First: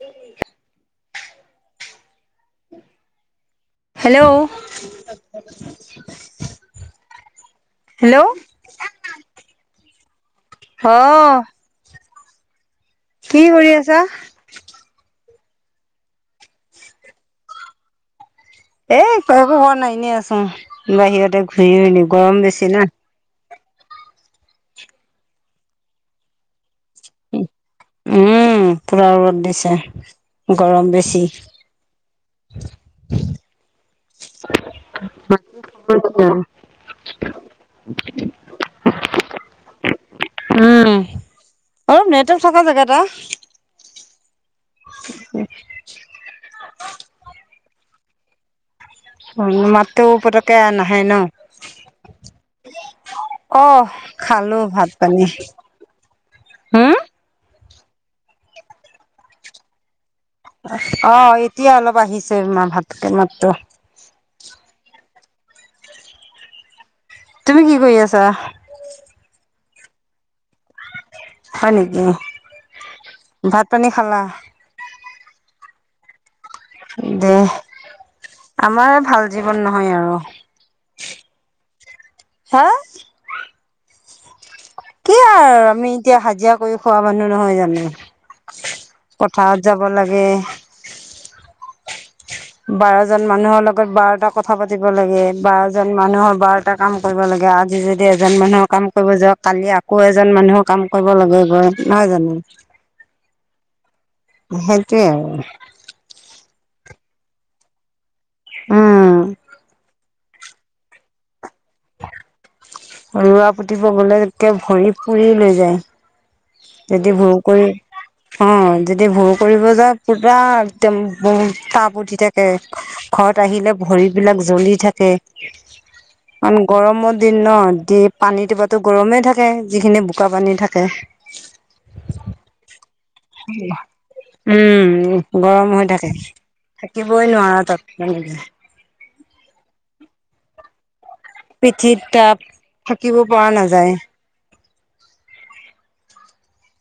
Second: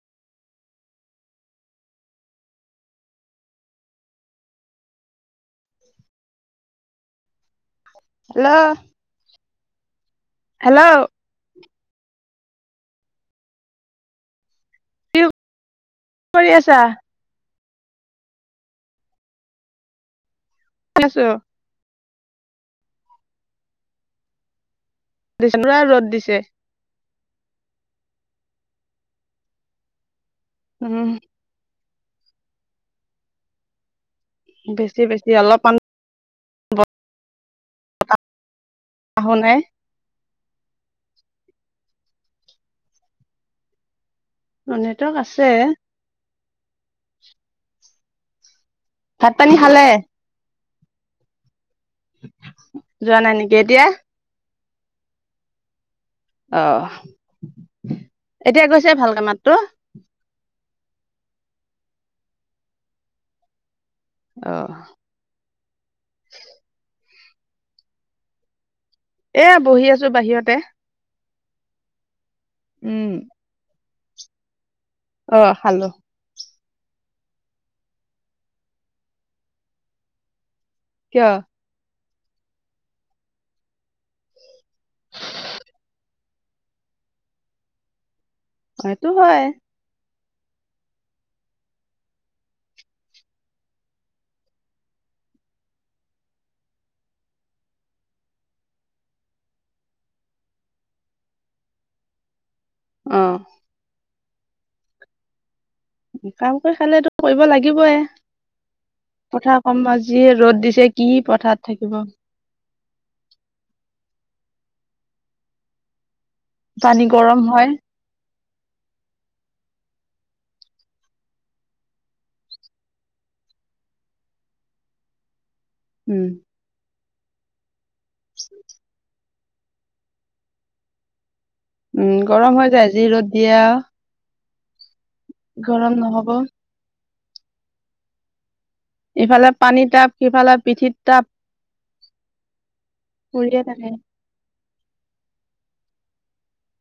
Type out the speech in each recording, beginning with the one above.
[unintelligible] Hello. Hello. হ। Hello কি কৰি আছা? কৰি আছা? এ একো হোৱা নাই এনে আসুং আছো বাহিৰতে ঘূৰি গৰম বেছি না। দি পৰা ৰ'দ দিছে। উম পুৰা ৰত দিছে, গৰম উম বেছি। [unintelligible] বেছি বেছি অলপমান। [unintelligible] অহো নাই। অ নেটক থকা জেগাত আহ। অ নেটৱৰ্ক আছে। ভাত উম পানী মু্ খালে মাতটো পটককে নাহে ন? যোৱা নাই নেকি অ এতিয়া খালো ভাত পানী। অ হম এতিয়া গৈছে ভালকে মাততো? অ এতিয়া অলপ আহিছে। মা ভাতকে মাতো। অহ। তুমি কি কৰি আছা? এ বহি আছো বাহিৰতে। হয় নেকি? উম। ভাত পানী খালা। অ খালো। দে আমাৰ ভাল জীৱন নহয় আৰু কিয়? হা কি আৰু আমি এতিয়া হাজিৰা কৰি খোৱা মানুহ নহয় সেইটো জানো। হয় পথাৰত যাব লাগে। বাৰজন মানুহৰ লগত বাৰটা কথা পাতিব লাগে বাৰজন মানুহৰ বাৰটা কাম কৰিব লাগে। আজি যদি এজন মানুহৰ কাম কৰিব যাও কালি আকৌ এজন মানুহৰ কাম কৰিব লগে গৈ নহয় জানো। আহ সেইটোৱেইে আৰু কাম কৰি খালে টো কৰিব লাগিবই উম পথাৰ কামকাজ। যি ৰ'দ দিছে কি পথাৰ থাকিব। ৰোৱা পুতিব গলে ভৰি পুৰি লৈ যায়। পানী যদি ভোৰ গৰম হয় কৰি। অ যদি ভোৰ কৰিব যায় পুৰা একদম তাপ উঠি থাকে। ঘৰত আহিলে ভৰিবলাক জ্বলি থাকে উম গৰমৰ দিন ন দি পানীটোবাতো গৰমে থাকে। থাকে যিখিনি বোকা পানী থাকে। উম গৰম হৈ যায় আজি ৰ'দ দিয়া। উম গৰম হৈ থাকে থাকিবই নোৱাৰো তাত এনেকে ইফালে পানী টাপ সিফালে পিঠিত। টাপ পিঠিত তাপ থাকিব পৰা পৰিয়ে থাকে নাযায়।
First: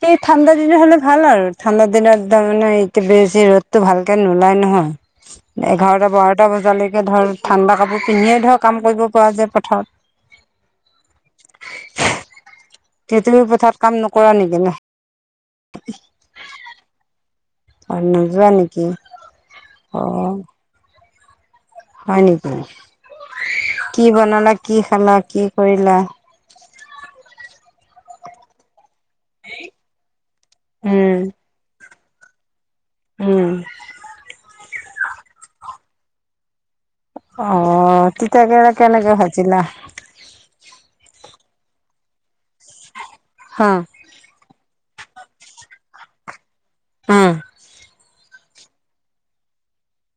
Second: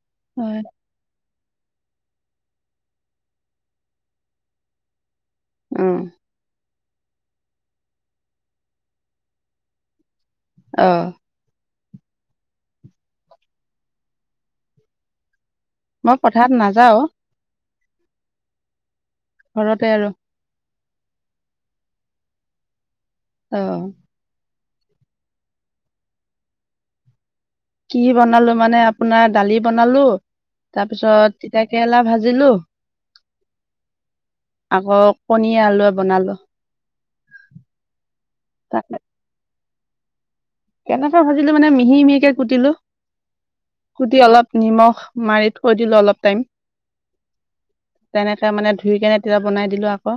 সেই ঠাণ্ডা হয় দিন হলে ভাল আৰু ঠাণ্ডা দিনতদমানে ইটো বেছি ৰ'দতটো ভালকে নোলাই নহয়। উম এঘাৰটা বাৰটা বজালৈকে। নেক ধৰ ঠাণ্ডা কাপোৰ পিন্ধিয়ে ধৰ কাম কৰিব পৰা যায় পথাৰত। আহ। তুমি পথাত কাম নকৰা নেকি নহ্। মই পথাত নাযাওঁ। প নোযোৱা নেকি? ঘৰতে অ আৰু। হয় নেকি অ কি বনালা কি খালা কি কৰিলা। কি বনালো মানে আপোনাৰ দালি বনালো উম তাৰপিছত তিতা। কেৰেলা ভাজিলো। উম। আকৌ কণীয়ে আলুৱে বনালো। অ তিতাকে তাক কেনেকে ভজিলা। কেনেকৈ ভাজিলো মানে মিহি মিহিকে কুটিলো হা কুটি অলপ নিমখ। মাৰি থৈ দিলো অলপ টাইম। উম তেনেকে মানে ধুই কেনে তেতিয়া বনাই দিলো আকৌ।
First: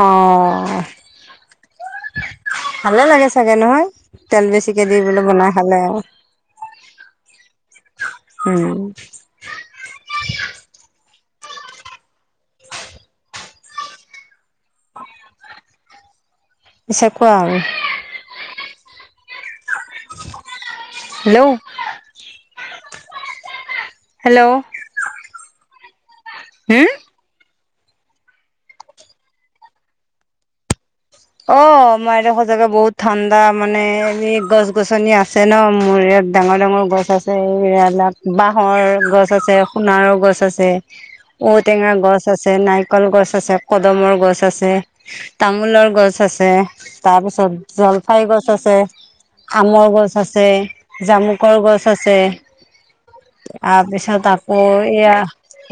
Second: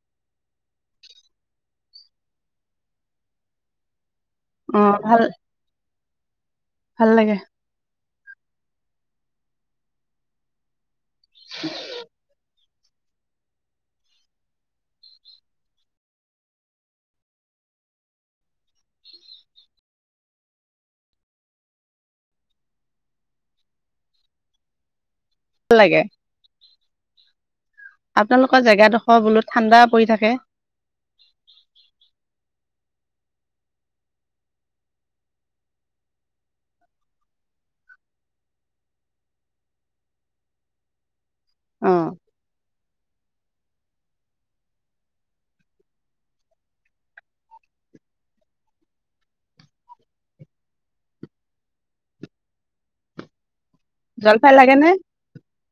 অ ভালে লাগে চাগে নহয় তেল অ বেছিকে দি বোলে ভাল বনাই খালে। ভাল লাগে উম। [unintelligible] পিছে কোৱা আৰু হেল্ল' হেল্ল' ভাল লাগে হম আপোনালোকৰ জেগাডোখৰ বোলো ঠাণ্ডা পৰি থাকে। অ আমাৰ এই দুখৰ জেগা বহুত ঠাণ্ডা মানে এনে গছ গছনি আছে ন মৰে। ডাঙৰ ডাঙৰ গছ আছে এইবিলাক বাঁহৰ গছ আছে সোণাৰৰ গছ আছে। ঔ অ টেঙা গছ আছে নাৰিকল গছ আছে কদমৰ গছ আছে তামোলৰ গছ। গছ আছে তাৰপিছত জলফাই গছ আছে। আমৰ গছ আছে জামুকৰ গছ আছে। তাৰপিছত জলফাই আকৌ লাগে নে এয়া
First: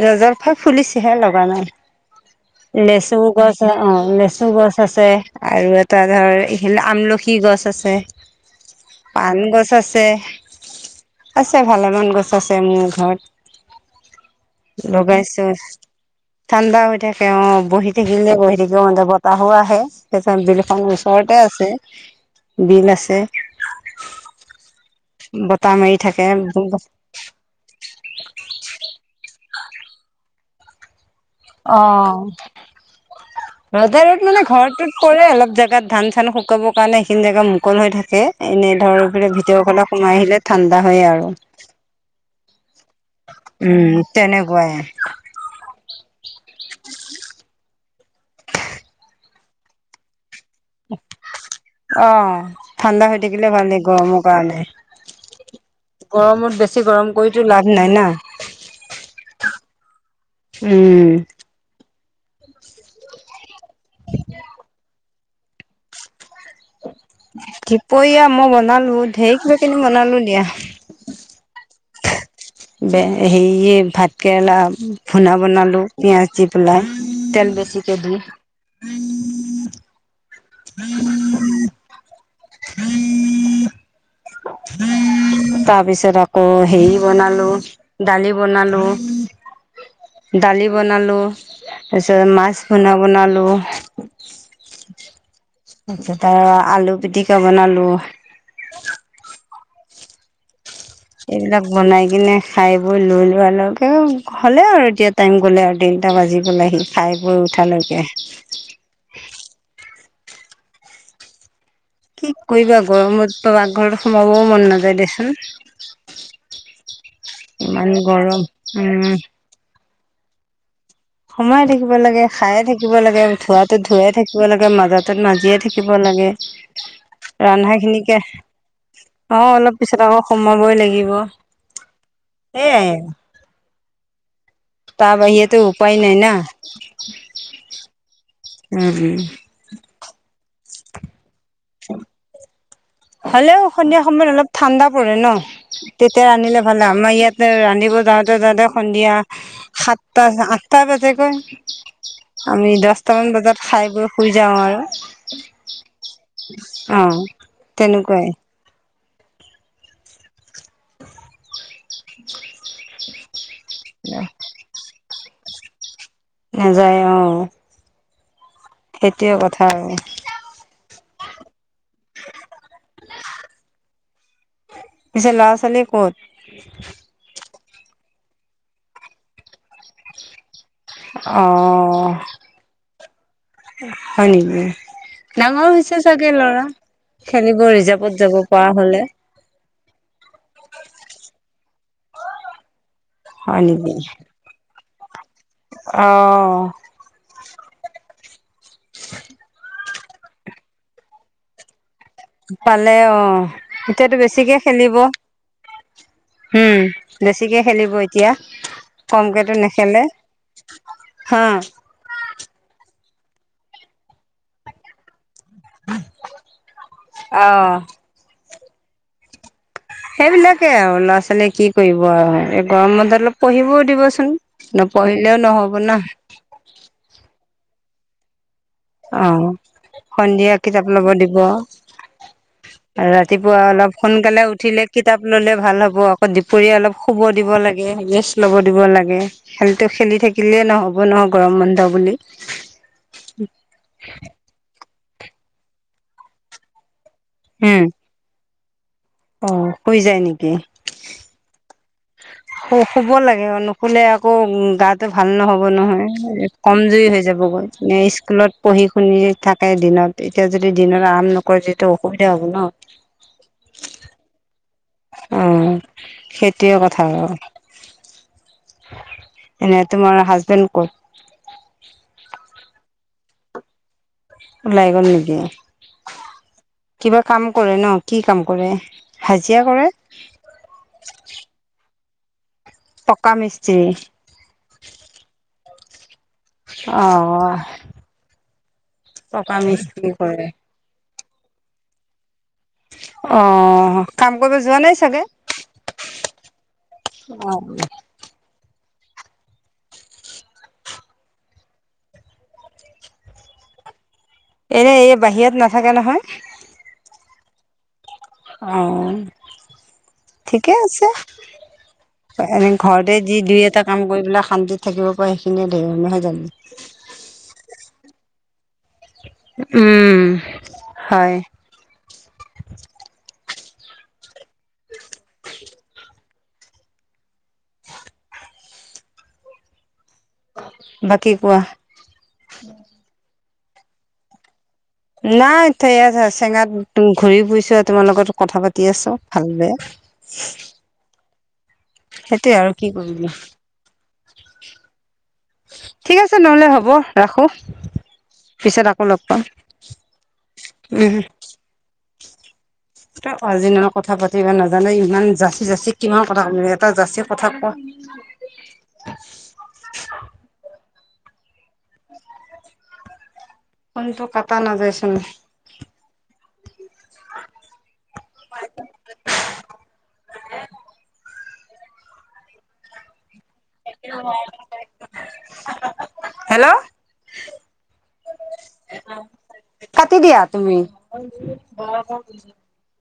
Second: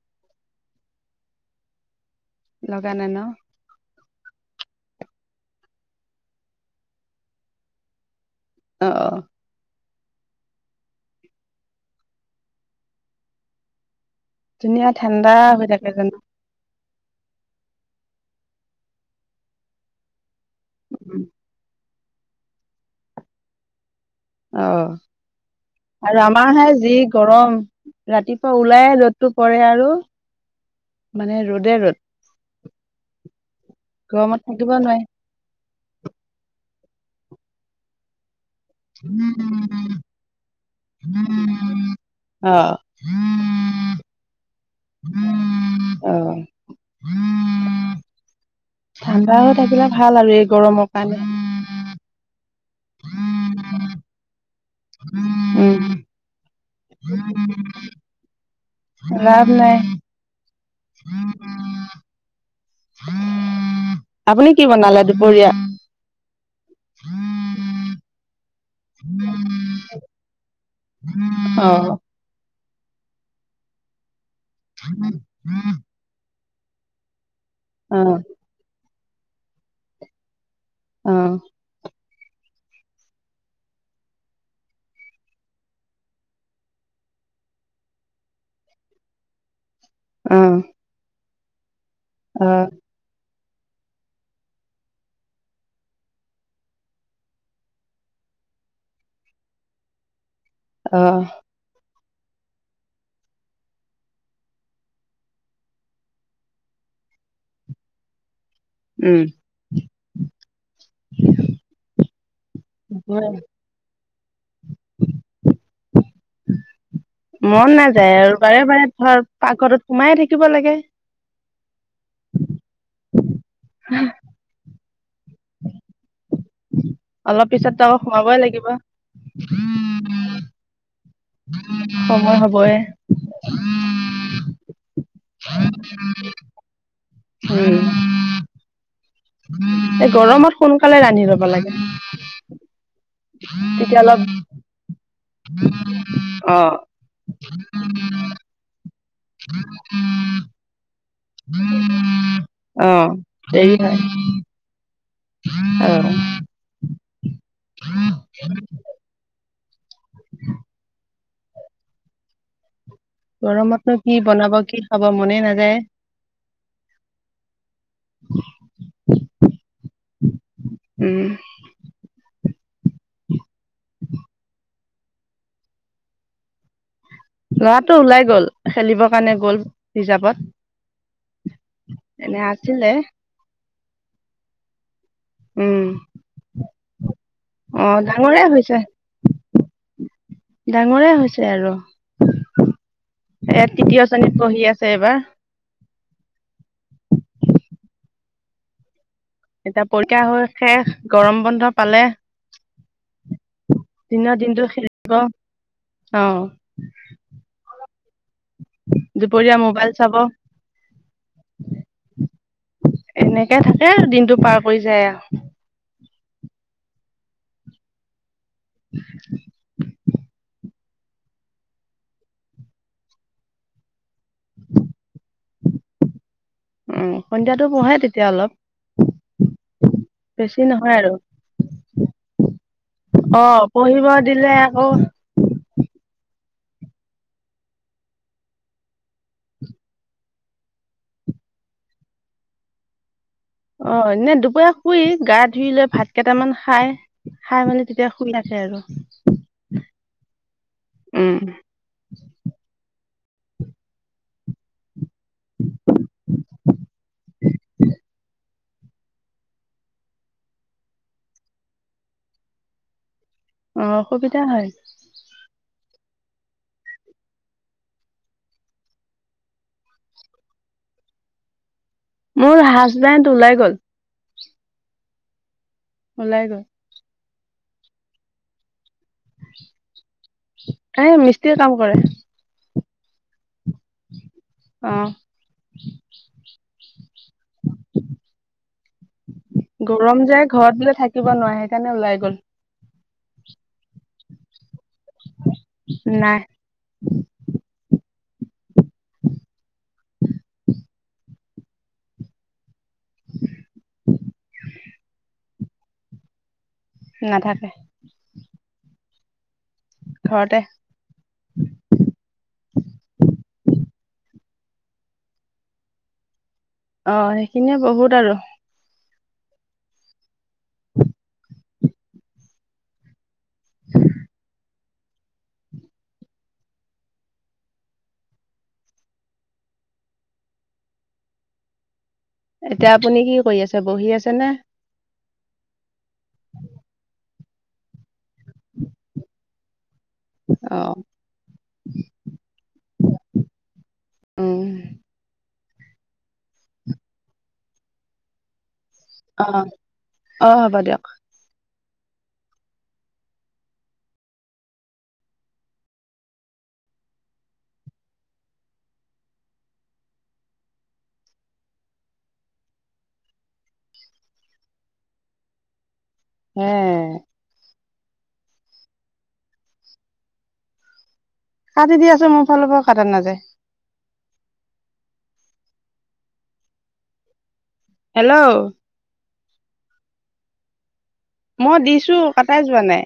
ৰজৰফাই ফুলিছেহে লগা নাই। লগা নাই ন লেচু গছ অ লেচু গছ আছে। আৰু এটা ধৰ এইহিল আমলখি গছ আছে অ অ পান গছ আছে। আছে আছে ভালেমান গছ আছে মোৰ ঘৰত। ধুনীয়া ঠাণ্ডা লগাইছো হৈ থাকে জানো ঠাণ্ডা হৈ থাকে। তেওঁ বহি থাকিলে বহি থাকিবও মন যাব বতাহো আহে তাৰত বিলখন উম ওচৰতে আছে। বিল আছে। আহ। বতাহ মাৰি আৰু থাকে আমাৰ হে যি গৰম ৰাতিপুৱা ওলাই ৰ'দতটো পৰে আৰু আৰু অ ৰজা ৰদ গৰমত মানে থাকিব ঘৰটোত নোৱাৰি কৰে অলপ জেগাত ধান চান শুকাব কাৰণে সেইখিনি জেগা মুকল হৈ থাকে। এনেই ধৰ পে ভিতৰ ক সোমাই আহিলে ঠাণ্ডা হয় আৰু অ উম তেনে উ অ [unintelligible] উ ঠাণ্ডা হৈ থাকিলে ভাল আৰু গৰমৰ কাৰণে অ ঠাণ্ডা হৈ থাকিলে ভাল গৰমৰ কাৰণে উম গৰমত বেছি গৰম কৰিতো লাভ নাই না লাভ নাই উম, আপুনি কি বনালে দুপৰীয়া দপৰীয়া মই বনালো ঢেৰ কিবা কিনি বনালো দিয়া অ হেৰিয়ে ভাত কেৰেলা ভূনা বনালো পিয়াঁজ দি পলাই তেল বেছিকে অ দি উ উম অ হম তাৰ পিছত আকৌ হেৰি বনালো দালি বনালো অ দালি বনালো তাৰ পিছত অ মাছ পোনা বনালো তাৰিত আৰু আলু পিটিকা বনালো অ এইবিলাক বনাই স কিনে খাই বৈ লৈ লোৱাৰ লগকে হ'লে আৰু এতিয়া টাইম গ'লে আৰু তিনিটা বাজি গ'লে সি খাই গৈ উঠালৈকে উম কি কৰিবা গৰমত পাকঘৰত সোমাবও মন নাযায় দেচোন মন ইমান গৰম উম সোমাইে থাকিব লাগে সোমাই থাকিব লাগে খায়ে থাকিব লাগে ধৱটোত ধোৱে থাকিব লাগে মাজাত মাজিয়ে থাকিব লাগে [inaudible] অলপ ৰন্ধা পিছত আকৌ খিনিকে সোমাবই লাগিব অ অলপ পিছত আকৌ সময়াবই লাগিব সময় হবয়ে। সেইয়াই তাৰ বাহিয়েটো উপায় নাই না, উম উম উম গৰমত সোনকালে ৰান্ধি লব লাগে। হ'লেও সন্ধিয়া সময়ত অলপ ঠাণ্ডা পৰে ন তেতিয়া ৰান্ধিলে অ', ভাল আমাৰ ইয়তে ৰান্ধিব যাওঁতে যাওঁতে সন্ধিয়া সাতটা আঠটা বাজ গৈ। আমি অ'। দশটামান বজাত দেৰি খাই হয় বৈ শুই যাওঁ আৰু। অ অ তেনেকুৱাই [unintelligible] গৰমতনো কি বনাব কি খাব মনে নাযায়। নযায় অহ [unintelligible] সেইটোৱয়ে কথা আৰু উম পিছে লৰা ছোৱালী ক'ত? ল'ৰাটো ওলাই গ'ল খেলিব কাৰণে গ'ল হিচাপত অ আছিলে হয় নেকি। ডাঙৰ উম। হৈছে চাগে লৰা খেলিব অ', ৰিজাভত যাব ডাঙৰে পৰা হৈছে হলে। ডাঙৰে হৈছে আৰু হয় এ নেকি তৃতীয় শ্ৰেণীত পঢ়ি আছে এইবাৰ। অঁ [unintelligible] এতিয়া পৰীক্ষা হৈ শেষ গৰম বন্ধ পালে। পালে অ এতিয়াতো দিনৰ বেছিকে দিনটো খেলিব? অ', উম বেছিকে খেলিব। এতিয়া কমকেতো দুপৰীয়া মোবাইল নেখেলে চাব। হা এনেকে থাকে আৰু দিনতটো পাৰ কৰি যায় আও। আহ [unintelligible] সেইবিলাকে আৰু ল'ৰা ছোৱালীয়ে কি কৰিব আৰু এই গৰম বন্ধত অলপ পঢ়িবও দিবচোন। নপঢ়িলেও নহব না। টো পঢ়ে তেতিয়া অলপ আহ সন্ধিয়া বেছি কিতাপ নহয় ল'ব আৰু দিব। আৰু অ ৰাতিপুৱা অলপ পঢ়িব সোনকালে দিলে উঠিলে আকৌ কিতাপ ললে ভাল হব। দুপৰীয়া অলপ শুব দিব লাগে ৰেষ্ট ল'ব দিব লাগে খেলটো খেলি থাকিলে নহ'ব নহয়। গৰম বন্ধ বুলি। অ এনে দুপৰীয়া শুই গা ধুই লৈ ভাত কেইটামান খাই খাই উম মেলি তেতিয়া শুই থাকে। হে আৰু অ শুই যায় নেকি? উম হু শুব লাগে। নুশুলে আকৌ গাটো ভাল নহ'ব নহয় কমজুৰি হৈ যাবগৈ স্কুল লত পঢ়ি শুনি থাকে দিনত এতিয়া যদি দিনত আৰাম নকৰে তেয়া অসুবিধা হ'ব ন। অ অসুবিধা হয়। অ সেইটোৱে কথা আৰু এনে তোমাৰ হাজবেণ্ড কত? মোৰ হাজবেণ্ড ওলাই গ'ল। ওলাই গ'ল নেকি। ওলাই গ'ল কিবা কাম কৰে ন কি কাম কৰে? হাজিৰা কৰে এ মিস্ত্ৰীয়ে কাম কৰে। পকা মিস্ত্ৰী। অ অ পকা মিস্ত্ৰী কৰে। কিব নোৱাৰে সেইকাৰণে ওলাই গ'ল। অ কাম কৰিব যোৱা নাই। চাগে নাই অ [inaudible] এনে এই বাহিৰত নাথাকে নহয়। নাথাকে। আৰু ঘৰতে ঠিকে আছে এনে ঘৰতে যি দুই এটা কাম কৰি পেলাক শান্তিত থাকিব পৰা সেইখিনিয়ে দিয়ে নহয় জানো অ সেইখিনিয়ে বহুত আৰু উম হয় বাকী কোৱা এতিয়া আপুনি কি কৰি আছে বহি আছে নে নাই চেঙাত ঘূৰি ফুৰিছো আৰু তোমাৰ লগত কথা পাতি আছো ভাল বে আহ সেইটোৱে আৰু কি কৰিবলো। উম ঠিক আছে নহলে হ'ব ৰাখো পিছত আ অলপ পাম অ অ হ'ব দিয়ক উম। তই আজি নলে কথা পাতিবা নাজানো ইমান জা জা কিমান কথা ক এটা জাত কথা কোৱা। উ কোনটো কথা নাযায় চুন উম [inaudible] কাটি দি আছো মোৰ ফালৰ পৰাও কাটা নাযায়। হেল্ল'। হেল্ল'। কাটি দিয়া তুমি। মই দিছো কটাই যোৱা নাই।